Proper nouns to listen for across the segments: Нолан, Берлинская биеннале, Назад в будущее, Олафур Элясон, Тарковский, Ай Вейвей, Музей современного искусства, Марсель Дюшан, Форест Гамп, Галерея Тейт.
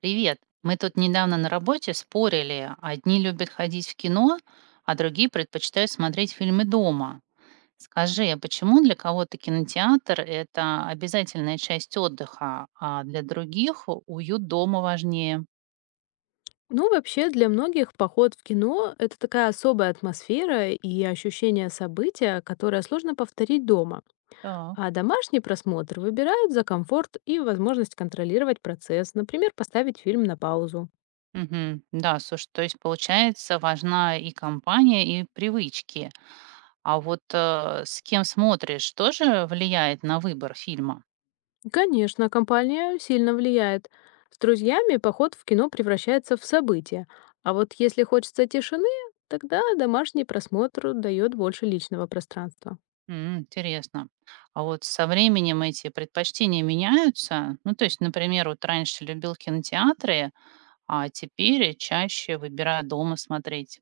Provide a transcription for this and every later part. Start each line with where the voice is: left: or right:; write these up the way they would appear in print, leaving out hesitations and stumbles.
right: Привет. Мы тут недавно на работе спорили. Одни любят ходить в кино, а другие предпочитают смотреть фильмы дома. Скажи, а почему для кого-то кинотеатр – это обязательная часть отдыха, а для других уют дома важнее?
left: Ну, вообще, для многих поход в кино— это такая особая атмосфера и ощущение события, которое сложно повторить дома.
right: Так.
left: А домашний просмотр выбирают за комфорт и возможность контролировать процесс, например, поставить фильм на паузу.
right: Мгм. Да, слушай, то есть получается важна и компания, и привычки. А вот с кем смотришь, тоже влияет на выбор фильма?
left: И, конечно, компания сильно влияет. С друзьями поход в кино превращается в событие. А вот если хочется тишины, тогда домашний просмотр дает больше личного пространства.
right: М, интересно. А вот со временем эти предпочтения меняются? Ну, то есть, например, вот раньше любил кинотеатры, а теперь чаще выбираю дома смотреть.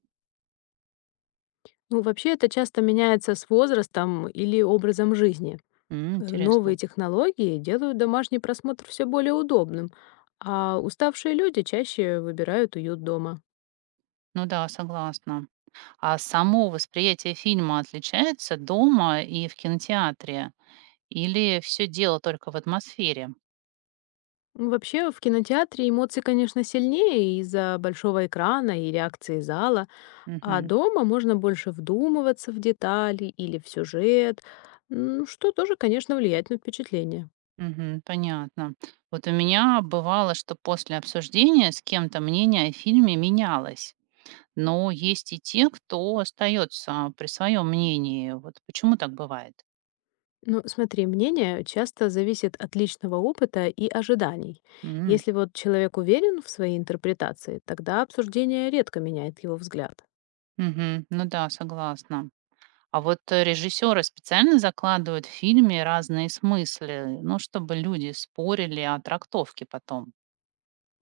left: Ну, вообще это часто меняется с возрастом или образом жизни.
right: М, интересно.
left: Новые технологии делают домашний просмотр все более удобным, а уставшие люди чаще выбирают уют дома.
right: Ну да, согласна. А само восприятие фильма отличается дома и в кинотеатре? Или все дело только в атмосфере?
left: Ну, вообще, в кинотеатре эмоции, конечно, сильнее из-за большого экрана и реакции зала, а
right: Мгм.
left: дома можно больше вдумываться в детали или в сюжет, что тоже, конечно, влияет на впечатление.
right: Мгм, понятно. Вот у меня бывало, что после обсуждения с кем-то мнение о фильме менялось. Но есть и те, кто остается при своем мнении. Вот почему так бывает?
left: Ну, смотри, мнение часто зависит от личного опыта и ожиданий.
right: М,
left: Если вот человек уверен в своей интерпретации, тогда обсуждение редко меняет его взгляд.
right: мгм. Ну да, согласна. А вот режиссеры специально закладывают в фильме разные смыслы, ну, чтобы люди спорили о трактовке потом.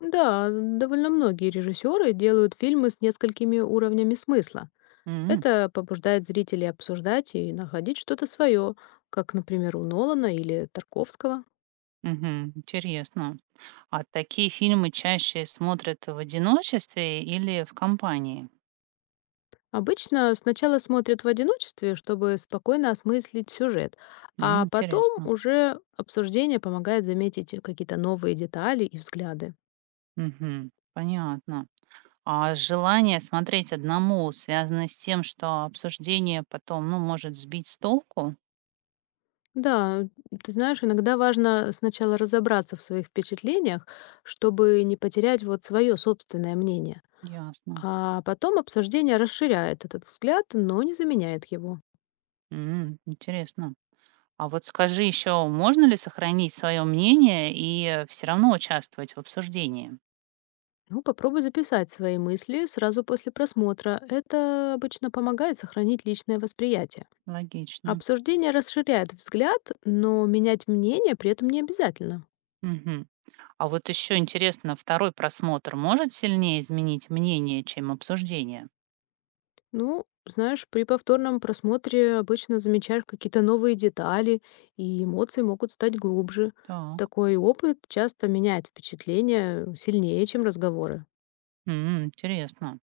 left: Да, довольно многие режиссеры делают фильмы с несколькими уровнями смысла.
right: М,
left: Это побуждает зрителей обсуждать и находить что-то свое, как, например, у Нолана или Тарковского.
right: мгм. Интересно. А такие фильмы чаще смотрят в одиночестве или в компании?
left: Обычно сначала смотрят в одиночестве, чтобы спокойно осмыслить сюжет,
right: М,
left: а потом
right: интересно.
left: уже обсуждение помогает заметить какие-то новые детали и взгляды.
right: Мгм. Понятно. А желание смотреть одному связано с тем, что обсуждение потом, ну, может сбить с толку?
left: Да, ты знаешь, иногда важно сначала разобраться в своих впечатлениях, чтобы не потерять вот свое собственное мнение.
right: Ясно.
left: А потом обсуждение расширяет этот взгляд, но не заменяет его.
right: М, интересно. А вот скажи еще, можно ли сохранить свое мнение и все равно участвовать в обсуждении?
left: Ну, попробуй записать свои мысли сразу после просмотра. Это обычно помогает сохранить личное восприятие.
right: Логично.
left: Обсуждение расширяет взгляд, но менять мнение при этом не обязательно.
right: Мгм. А вот еще интересно, второй просмотр может сильнее изменить мнение, чем обсуждение?
left: Ну, знаешь, при повторном просмотре обычно замечаешь какие-то новые детали, и эмоции могут стать глубже.
right: Так.
left: Такой опыт часто меняет впечатление сильнее, чем разговоры.
right: М, интересно.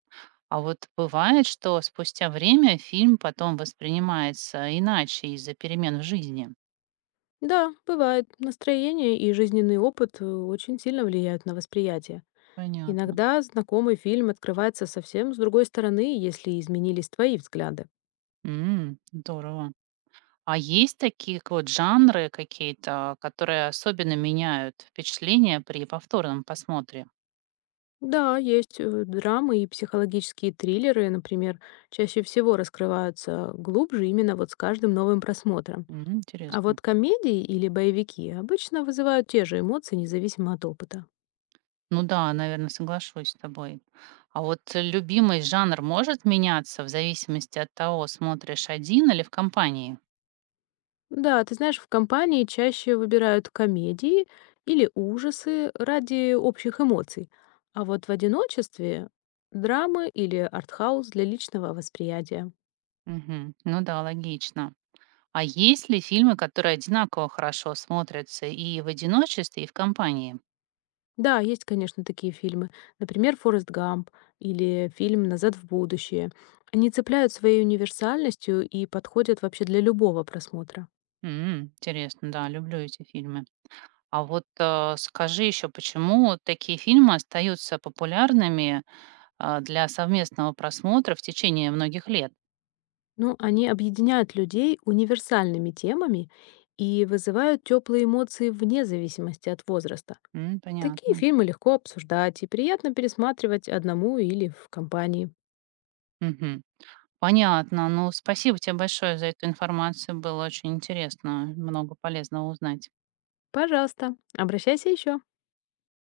right: А вот бывает, что спустя время фильм потом воспринимается иначе из-за перемен в жизни.
left: Да, бывает. Настроение и жизненный опыт очень сильно влияют на восприятие.
right: Понятно.
left: Иногда знакомый фильм открывается совсем с другой стороны, если изменились твои взгляды.
right: М, здорово. А есть такие вот жанры какие-то, которые особенно меняют впечатление при повторном посмотре?
left: Да, есть драмы и психологические триллеры, например, чаще всего раскрываются глубже именно вот с каждым новым просмотром.
right: М,
left: А
right: интересно.
left: вот комедии или боевики обычно вызывают те же эмоции, независимо от опыта.
right: Ну да, наверное, соглашусь с тобой. А вот любимый жанр может меняться в зависимости от того, смотришь один или в компании?
left: Да, ты знаешь, в компании чаще выбирают комедии или ужасы ради общих эмоций, а вот в одиночестве драмы или артхаус для личного восприятия.
right: Мгм. Ну да, логично. А есть ли фильмы, которые одинаково хорошо смотрятся и в одиночестве, и в компании?
left: Да, есть, конечно, такие фильмы, например, «Форест Гамп» или фильм «Назад в будущее». Они цепляют своей универсальностью и подходят вообще для любого просмотра.
right: М, интересно, да, люблю эти фильмы. А вот скажи еще, почему вот такие фильмы остаются популярными а, для совместного просмотра в течение многих лет?
left: Ну, они объединяют людей универсальными темами и вызывают теплые эмоции вне зависимости от возраста.
right: М,
left: Такие
right: понятно.
left: фильмы легко обсуждать и приятно пересматривать одному или в компании.
right: Мгм. Понятно. Ну, спасибо тебе большое за эту информацию. Было очень интересно, много полезного узнать.
left: Пожалуйста, обращайся еще.